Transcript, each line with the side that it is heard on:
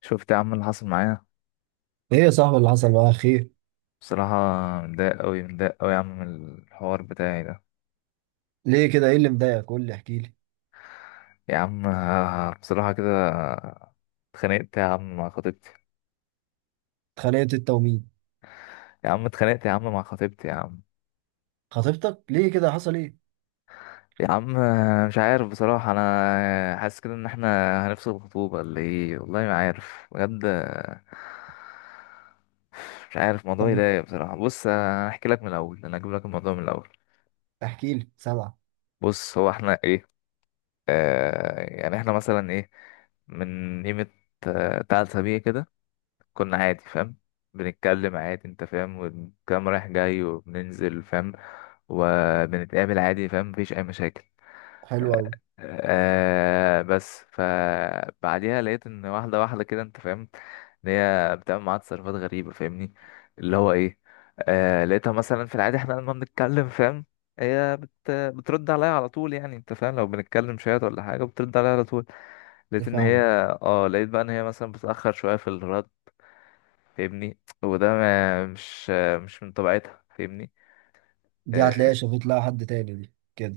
left: شفت يا عم اللي حصل معايا؟
right: ايه يا صاحبي، اللي حصل معاك؟ خير؟
left: بصراحة متضايق أوي متضايق أوي يا عم من الحوار بتاعي ده
right: ليه كده؟ ايه اللي مضايقك؟ قول لي، احكي لي.
left: يا عم. بصراحة كده اتخانقت يا عم مع خطيبتي
right: اتخانقت انت ومين؟
left: يا عم. اتخانقت يا عم مع خطيبتي يا عم
right: خطيبتك؟ ليه كده؟ حصل ايه؟
left: يا عم. مش عارف بصراحة، أنا حاسس كده إن احنا هنفصل الخطوبة اللي إيه، والله ما عارف بجد. مش عارف، الموضوع
right: طب
left: يضايق بصراحة. بص، أحكي لك من الأول، أنا هجيب لك الموضوع من الأول.
right: احكي لي، سامعه.
left: بص هو احنا إيه، يعني احنا مثلا إيه، من قيمة تلات أسابيع كده كنا عادي فاهم. بنتكلم عادي انت فاهم، والكلام رايح جاي وبننزل فاهم وبنتقابل عادي فاهم، مفيش اي مشاكل.
right: حلو
left: آه
right: قوي.
left: بس فبعديها لقيت ان واحدة واحدة كده انت فاهم ان هي بتعمل معاها تصرفات غريبة فاهمني. اللي هو ايه، لقيتها مثلا في العادي احنا لما بنتكلم فاهم، هي بترد عليا على طول. يعني انت فاهم لو بنتكلم شوية ولا حاجة بترد عليا على طول. لقيت ان هي،
right: فاهمك.
left: اه لقيت بقى ان هي مثلا بتأخر شوية في الرد فاهمني. وده ما مش مش من طبيعتها فاهمني.
right: دي
left: آه،
right: هتلاقيها شافت لها حد تاني، دي كده.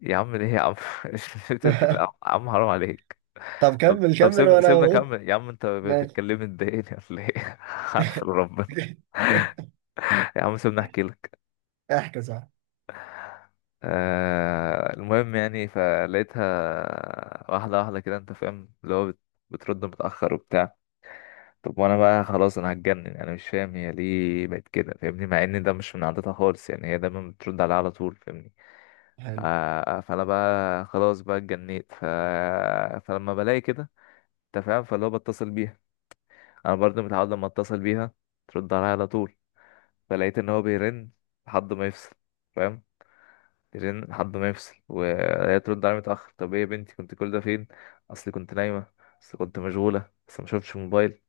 left: يا عم ليه يا عم؟ مش بتقول كده يا عم، حرام عليك.
right: طب
left: طب
right: كمل
left: طب
right: كمل
left: سيبنا
right: وانا
left: سيبنا
right: اهو.
left: كمل يا عم، انت
right: ماشي.
left: بتكلمني تضايقني ولا ايه؟ اقفل ربنا. يا عم سيبنا احكي لك.
right: احكي صح.
left: المهم يعني فلقيتها واحده واحده كده انت فاهم، اللي هو بترد متاخر وبتاع. طب وانا بقى خلاص انا هتجنن، انا مش فاهم هي ليه بقت كده فاهمني، مع ان ده مش من عادتها خالص، يعني هي دايما بترد عليا على طول فاهمني. ف-
right: حلو.
left: فانا بقى خلاص بقى اتجنيت. فلما بلاقي كده انت فاهم، فاللي هو بتصل بيها، انا برضه متعود لما اتصل بيها ترد عليا على طول. فلقيت ان هو بيرن لحد ما يفصل فاهم، يرن لحد ما يفصل، وهي ترد عليا متاخر. طب ايه يا بنتي كنت كل ده فين؟ اصلي كنت نايمه، اصل كنت مشغوله بس ما شفتش موبايل.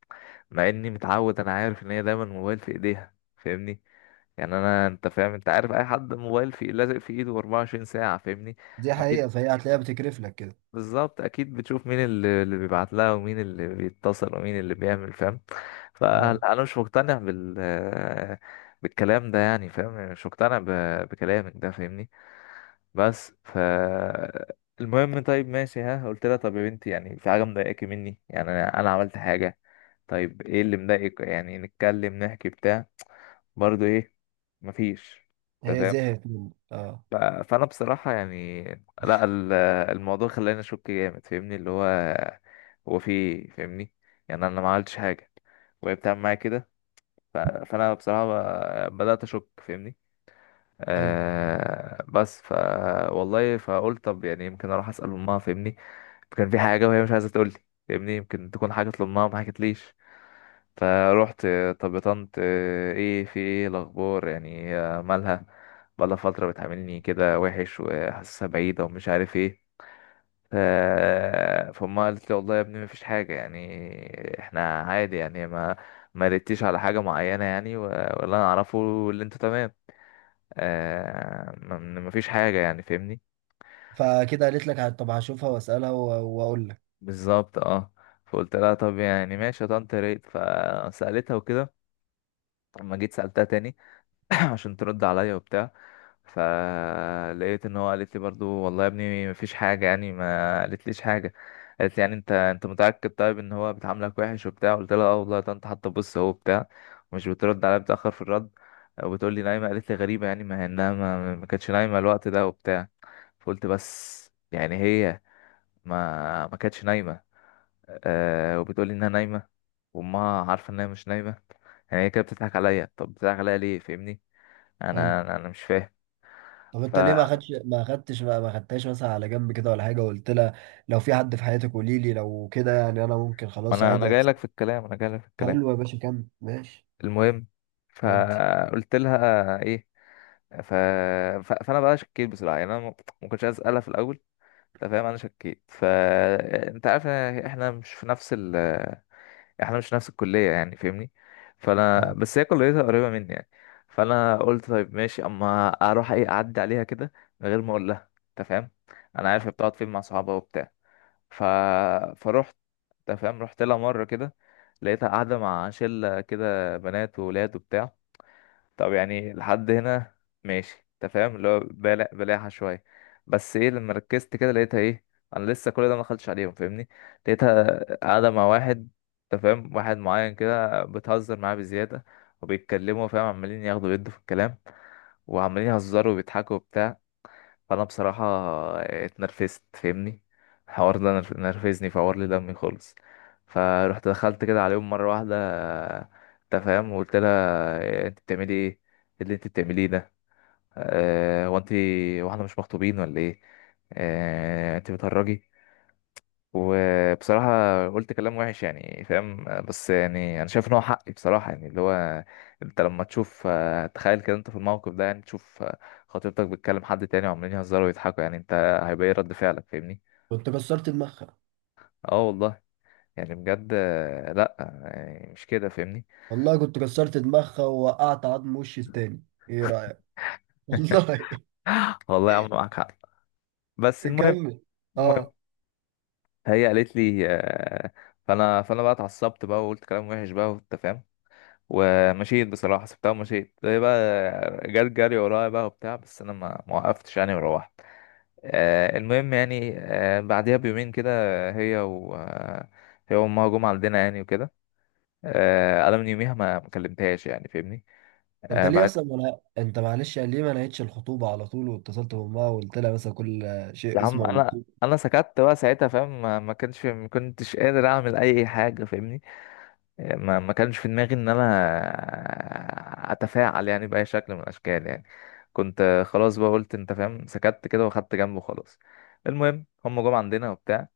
left: مع اني متعود، انا عارف ان هي دايما الموبايل في ايديها فاهمني. يعني انا انت فاهم، انت عارف اي حد موبايل في لازق في ايده 24 ساعه فاهمني.
right: دي
left: اكيد،
right: حقيقه، فهي هتلاقيها بتكرف لك كده.
left: بالظبط اكيد، بتشوف مين اللي بيبعت لها ومين اللي بيتصل ومين اللي بيعمل فاهم.
right: اه.
left: فانا مش مقتنع بالكلام ده، يعني فاهم، يعني مش مقتنع بكلامك ده فاهمني. بس المهم. طيب ماشي، ها قلت لها طب يا بنتي يعني في حاجه مضايقاكي مني، يعني انا عملت حاجه؟ طيب ايه اللي مضايقك؟ يعني نتكلم نحكي بتاع برضو ايه؟ مفيش، انت
right: هي
left: فاهم؟
right: زهقت منك، اه.
left: ف- فانا بصراحه يعني، لا الموضوع خلاني اشك جامد فاهمني، اللي هو هو في إيه؟ فاهمني. يعني انا ما عملتش حاجه وهي بتعمل معايا كده. فانا بصراحه بدات اشك فاهمني.
right: حلو.
left: بس والله فقلت طب يعني يمكن اروح اسال امها فاهمني، كان في حاجه وهي مش عايزه تقول لي فاهمني، يمكن تكون حاجه لامها ما حكتليش. فروحت. طب طنط، ايه في ايه الاخبار، يعني هي مالها؟ بقالها فتره بتعاملني كده وحش، وحاسسها بعيده ومش عارف ايه. ف- فامها قالت لي والله يا ابني مفيش حاجه، يعني احنا عادي يعني ما ردتيش على حاجه معينه يعني، ولا انا اعرفه، اللي انتوا تمام. مفيش حاجه يعني فاهمني.
right: فكده قالت لك طب هشوفها واسالها واقول لك.
left: بالظبط اه. فقلت لها طب يعني ماشي يا طنط يا ريت. فسالتها وكده، لما جيت سالتها تاني. عشان ترد عليا وبتاع. فلقيت ان هو قالت لي برضو والله يا ابني مفيش حاجه يعني، ما قالت ليش حاجه. قالت لي يعني انت متاكد طيب ان هو بتعاملك وحش وبتاع؟ قلت لها اه والله يا طنط، حتى بص هو بتاع، مش بترد عليا، بتاخر في الرد وبتقول لي نايمه. قالت لي غريبه يعني، ما هي انها ما كانتش نايمه الوقت ده وبتاع. فقلت بس يعني هي ما كانتش نايمه، أه وبتقول لي انها نايمه، وامها عارفه انها مش نايمه. يعني هي كده بتضحك عليا، طب بتضحك عليا ليه فاهمني؟
right: حلو،
left: انا أنا مش
right: طب انت ليه ما
left: فاهم.
right: خدش ما خدتش ما ما خدتهاش مثلا على جنب كده ولا حاجه، وقلت لها: لو في حد في حياتك قولي لي، لو كده يعني انا ممكن
left: ما
right: خلاص
left: انا
right: عادي
left: جاي لك في الكلام، انا جاي لك في الكلام.
right: حلو يا باشا، كمل. ماشي.
left: المهم،
right: ودي
left: فقلت لها ايه، ف... فانا بقى شكيت بصراحه، يعني انا ما كنتش عايز اسالها في الاول، انت فاهم انا شكيت. فانت عارف إن احنا مش في نفس احنا مش في نفس الكليه يعني فاهمني، فانا
right: بتاع.
left: بس هي كليتها قريبه مني يعني. فانا قلت طيب ماشي، اما اروح، ايه، اعدي عليها كده من غير ما اقول لها انت فاهم، انا عارف هي بتقعد فين مع صحابها وبتاع. ف... فروحت، انت فاهم رحت لها مره كده. لقيتها قاعده مع شله كده بنات وولاد وبتاع. طب يعني لحد هنا ماشي انت فاهم، اللي هو بلاحه شويه. بس ايه، لما ركزت كده لقيتها ايه، انا لسه كل ده ما دخلتش عليهم فاهمني، لقيتها قاعده مع واحد، انت فاهم واحد معين كده، بتهزر معاه بزياده وبيتكلموا فاهم، عمالين ياخدوا يدوا في الكلام، وعمالين يهزروا وبيضحكوا وبتاع. فانا بصراحه اتنرفزت فاهمني. الحوار ده نرفزني، فور لي دمي خالص. فروحت دخلت كده عليهم مره واحده، انت فاهم، وقلت لها انت بتعملي ايه؟ إيه اللي انت بتعمليه ده، هو انت واحنا مش مخطوبين ولا ايه؟ انت بتهرجي؟ وبصراحة قلت كلام وحش يعني فاهم، بس يعني أنا شايف إن هو حقي بصراحة. يعني اللي هو أنت لما تشوف تخيل كده أنت في الموقف ده، يعني تشوف خطيبتك بتكلم حد تاني وعمالين يهزروا ويضحكوا، يعني أنت هيبقى إيه رد فعلك فاهمني؟
right: كنت كسرت دماغها.
left: أه والله، يعني بجد لأ، يعني مش كده فاهمني؟
right: والله كنت كسرت دماغها، ووقعت عظم وشي التاني. ايه رايك؟ والله.
left: والله يا عم معاك حق. بس المهم،
right: كمل.
left: المهم
right: اه.
left: هي قالت لي فأنا بقى اتعصبت بقى، وقلت كلام وحش بقى، وأنت فاهم، ومشيت بصراحة، سبتها ومشيت. هي بقى جت جري ورايا بقى وبتاع، بس أنا ما وقفتش يعني وروحت. المهم يعني بعديها بيومين كده هي و آه، هي وأمها جم عندنا يعني وكده. أنا من يوميها ما كلمتهاش يعني فاهمني.
right: انت ليه
left: بعد،
right: اصلا، ولا انت معلش، يعني ليه ما نهيتش الخطوبه على طول واتصلت بامها وقلت لها مثلا: كل
left: يا
right: شيء
left: عم
right: اسمه
left: أنا
right: ونصيب.
left: سكت بقى ساعتها فاهم، ما كنتش قادر أعمل أي حاجة فاهمني. ما كانش في دماغي ان انا اتفاعل يعني باي شكل من الاشكال يعني. كنت خلاص بقى قلت انت فاهم سكت كده واخدت جنبه خلاص. المهم هم جم عندنا وبتاع،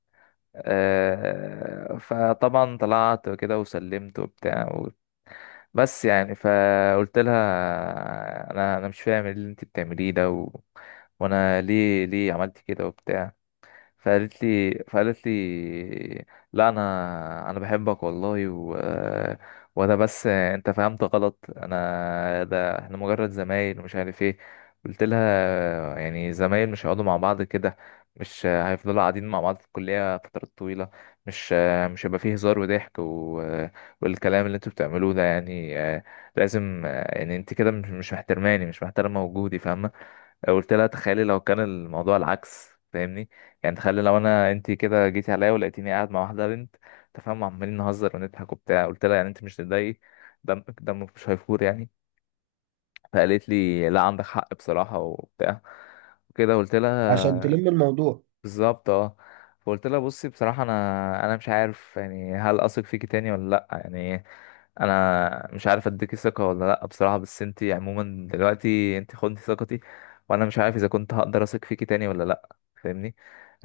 left: فطبعا طلعت كده وسلمت وبتاع بس يعني فقلت لها انا مش فاهم إيه اللي انت بتعمليه ده وانا ليه عملت كده وبتاع. فقالت لي لا انا بحبك والله وده بس انت فهمت غلط، انا ده احنا مجرد زمايل ومش عارف ايه. قلت لها يعني زمايل مش هيقعدوا مع بعض كده، مش هيفضلوا قاعدين مع بعض في الكلية فترات طويلة، مش مش هيبقى فيه هزار وضحك والكلام اللي انتوا بتعملوه ده يعني لازم يعني انت كده مش محترماني، مش محترمة وجودي فاهمة. قلت لها تخيلي لو كان الموضوع العكس فاهمني، يعني تخيلي لو انت كده جيتي عليا ولقيتيني قاعد مع واحده بنت، تفهم، عمالين نهزر ونضحك وبتاع. قلت لها يعني انت مش تضايقي؟ دمك مش هيفور يعني؟ فقالت لي لا عندك حق بصراحه وبتاع وكده. قلت
right: عشان
left: لها
right: تلم الموضوع.
left: بالظبط اه. فقلت لها بصي بصراحة انا مش عارف يعني هل اثق فيكي تاني ولا لا، يعني انا مش عارف اديكي ثقة ولا لا بصراحة، بس انتي عموما دلوقتي انتي خدتي ثقتي، وانا مش عارف اذا كنت هقدر اثق فيكي تاني ولا لا فاهمني.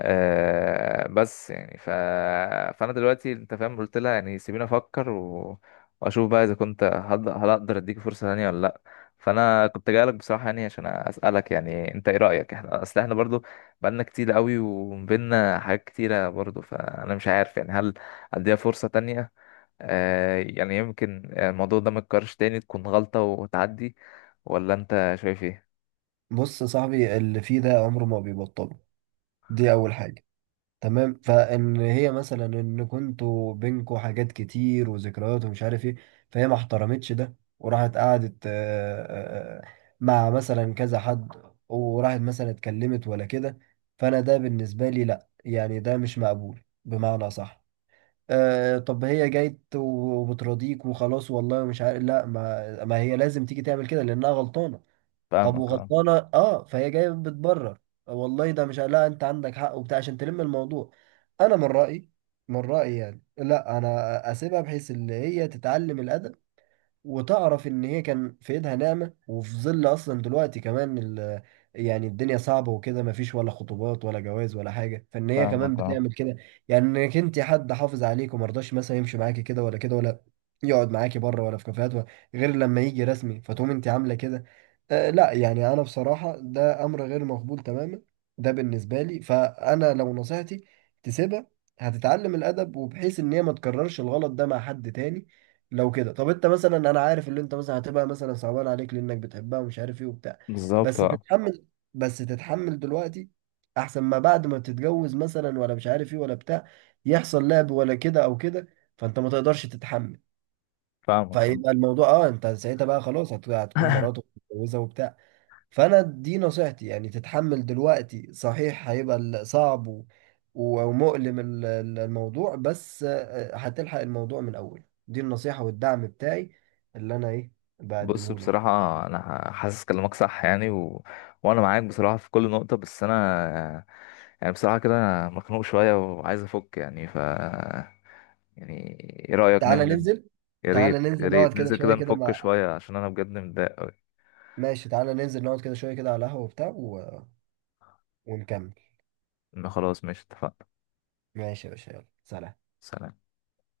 left: بس يعني فانا دلوقتي انت فاهم قلت لها يعني سيبيني افكر واشوف بقى اذا كنت هل اقدر اديكي فرصة تانية ولا لا. فانا كنت جاي لك بصراحه يعني عشان اسالك، يعني انت ايه رايك، احنا برضو بقالنا كتير قوي وبينا حاجات كتيرة برضو، فأنا مش عارف يعني هل أديها فرصة تانية؟ يعني يمكن الموضوع ده متكررش تاني، تكون غلطة وتعدي، ولا أنت شايف إيه؟
right: بص يا صاحبي، اللي فيه ده عمره ما بيبطله، دي اول حاجه. تمام، فان هي مثلا ان كنتوا بينكوا حاجات كتير وذكريات ومش عارف ايه، فهي ما احترمتش ده وراحت قعدت آه، آه، مع مثلا كذا حد، وراحت مثلا اتكلمت ولا كده. فانا ده بالنسبه لي لا، يعني ده مش مقبول بمعنى صح. أه، طب هي جايت وبترضيك وخلاص والله مش عارف؟ لا، ما هي لازم تيجي تعمل كده لانها غلطانه. طب
left: فاهمك اه.
right: وغلطانه اه، فهي جايه بتبرر، والله ده مش، لا، انت عندك حق وبتاع عشان تلم الموضوع. انا من رايي، يعني لا، انا اسيبها بحيث ان هي تتعلم الادب، وتعرف ان هي كان في ايدها نعمة، وفي ظل اصلا دلوقتي كمان يعني الدنيا صعبة وكده، مفيش ولا خطوبات ولا جواز ولا حاجة، فان هي كمان
left: فاهمك اه.
right: بتعمل كده. يعني انك انت حد حافظ عليك، ومرضاش مثلا يمشي معاكي كده ولا كده، ولا يقعد معاكي بره ولا في كافيهات ولا، غير لما يجي رسمي، فتقوم انت عاملة كده. آه لا، يعني انا بصراحة ده امر غير مقبول تماما، ده بالنسبة لي. فانا لو نصيحتي، تسيبها، هتتعلم الادب، وبحيث ان هي ما تكررش الغلط ده مع حد تاني. لو كده، طب انت مثلا، انا عارف اللي انت مثلا هتبقى مثلا صعبان عليك لانك بتحبها ومش عارف ايه وبتاع،
left: بالظبط
right: بس
left: اه.
right: تتحمل. دلوقتي احسن، ما بعد ما تتجوز مثلا، ولا مش عارف ايه ولا بتاع يحصل لعب ولا كده او كده، فانت ما تقدرش تتحمل.
left: فاهمك فاهم.
right: فيبقى الموضوع اه، انت ساعتها بقى خلاص هتكون مراتك متجوزه وبتاع. فانا دي نصيحتي، يعني تتحمل دلوقتي، صحيح هيبقى صعب ومؤلم الموضوع، بس آه، هتلحق الموضوع من اول. دي النصيحة والدعم بتاعي اللي انا ايه
left: بص
right: بقدمه لك.
left: بصراحة أنا حاسس كلامك صح يعني وأنا معاك بصراحة في كل نقطة، بس أنا يعني بصراحة كده أنا مخنوق شوية وعايز أفك يعني يعني إيه رأيك
right: تعالى
left: ننزل؟
right: ننزل.
left: يا
right: تعالى
left: ريت يا
right: ننزل نقعد
left: ريت
right: كده
left: ننزل
right: شوية
left: كده
right: كده
left: نفك
right: مع.
left: شوية، عشان أنا بجد متضايق أوي.
right: ماشي، تعالى ننزل نقعد كده شوية كده على القهوة وبتاع ونكمل.
left: إن خلاص ماشي اتفقنا.
right: ماشي يا باشا، يلا سلام.
left: سلام.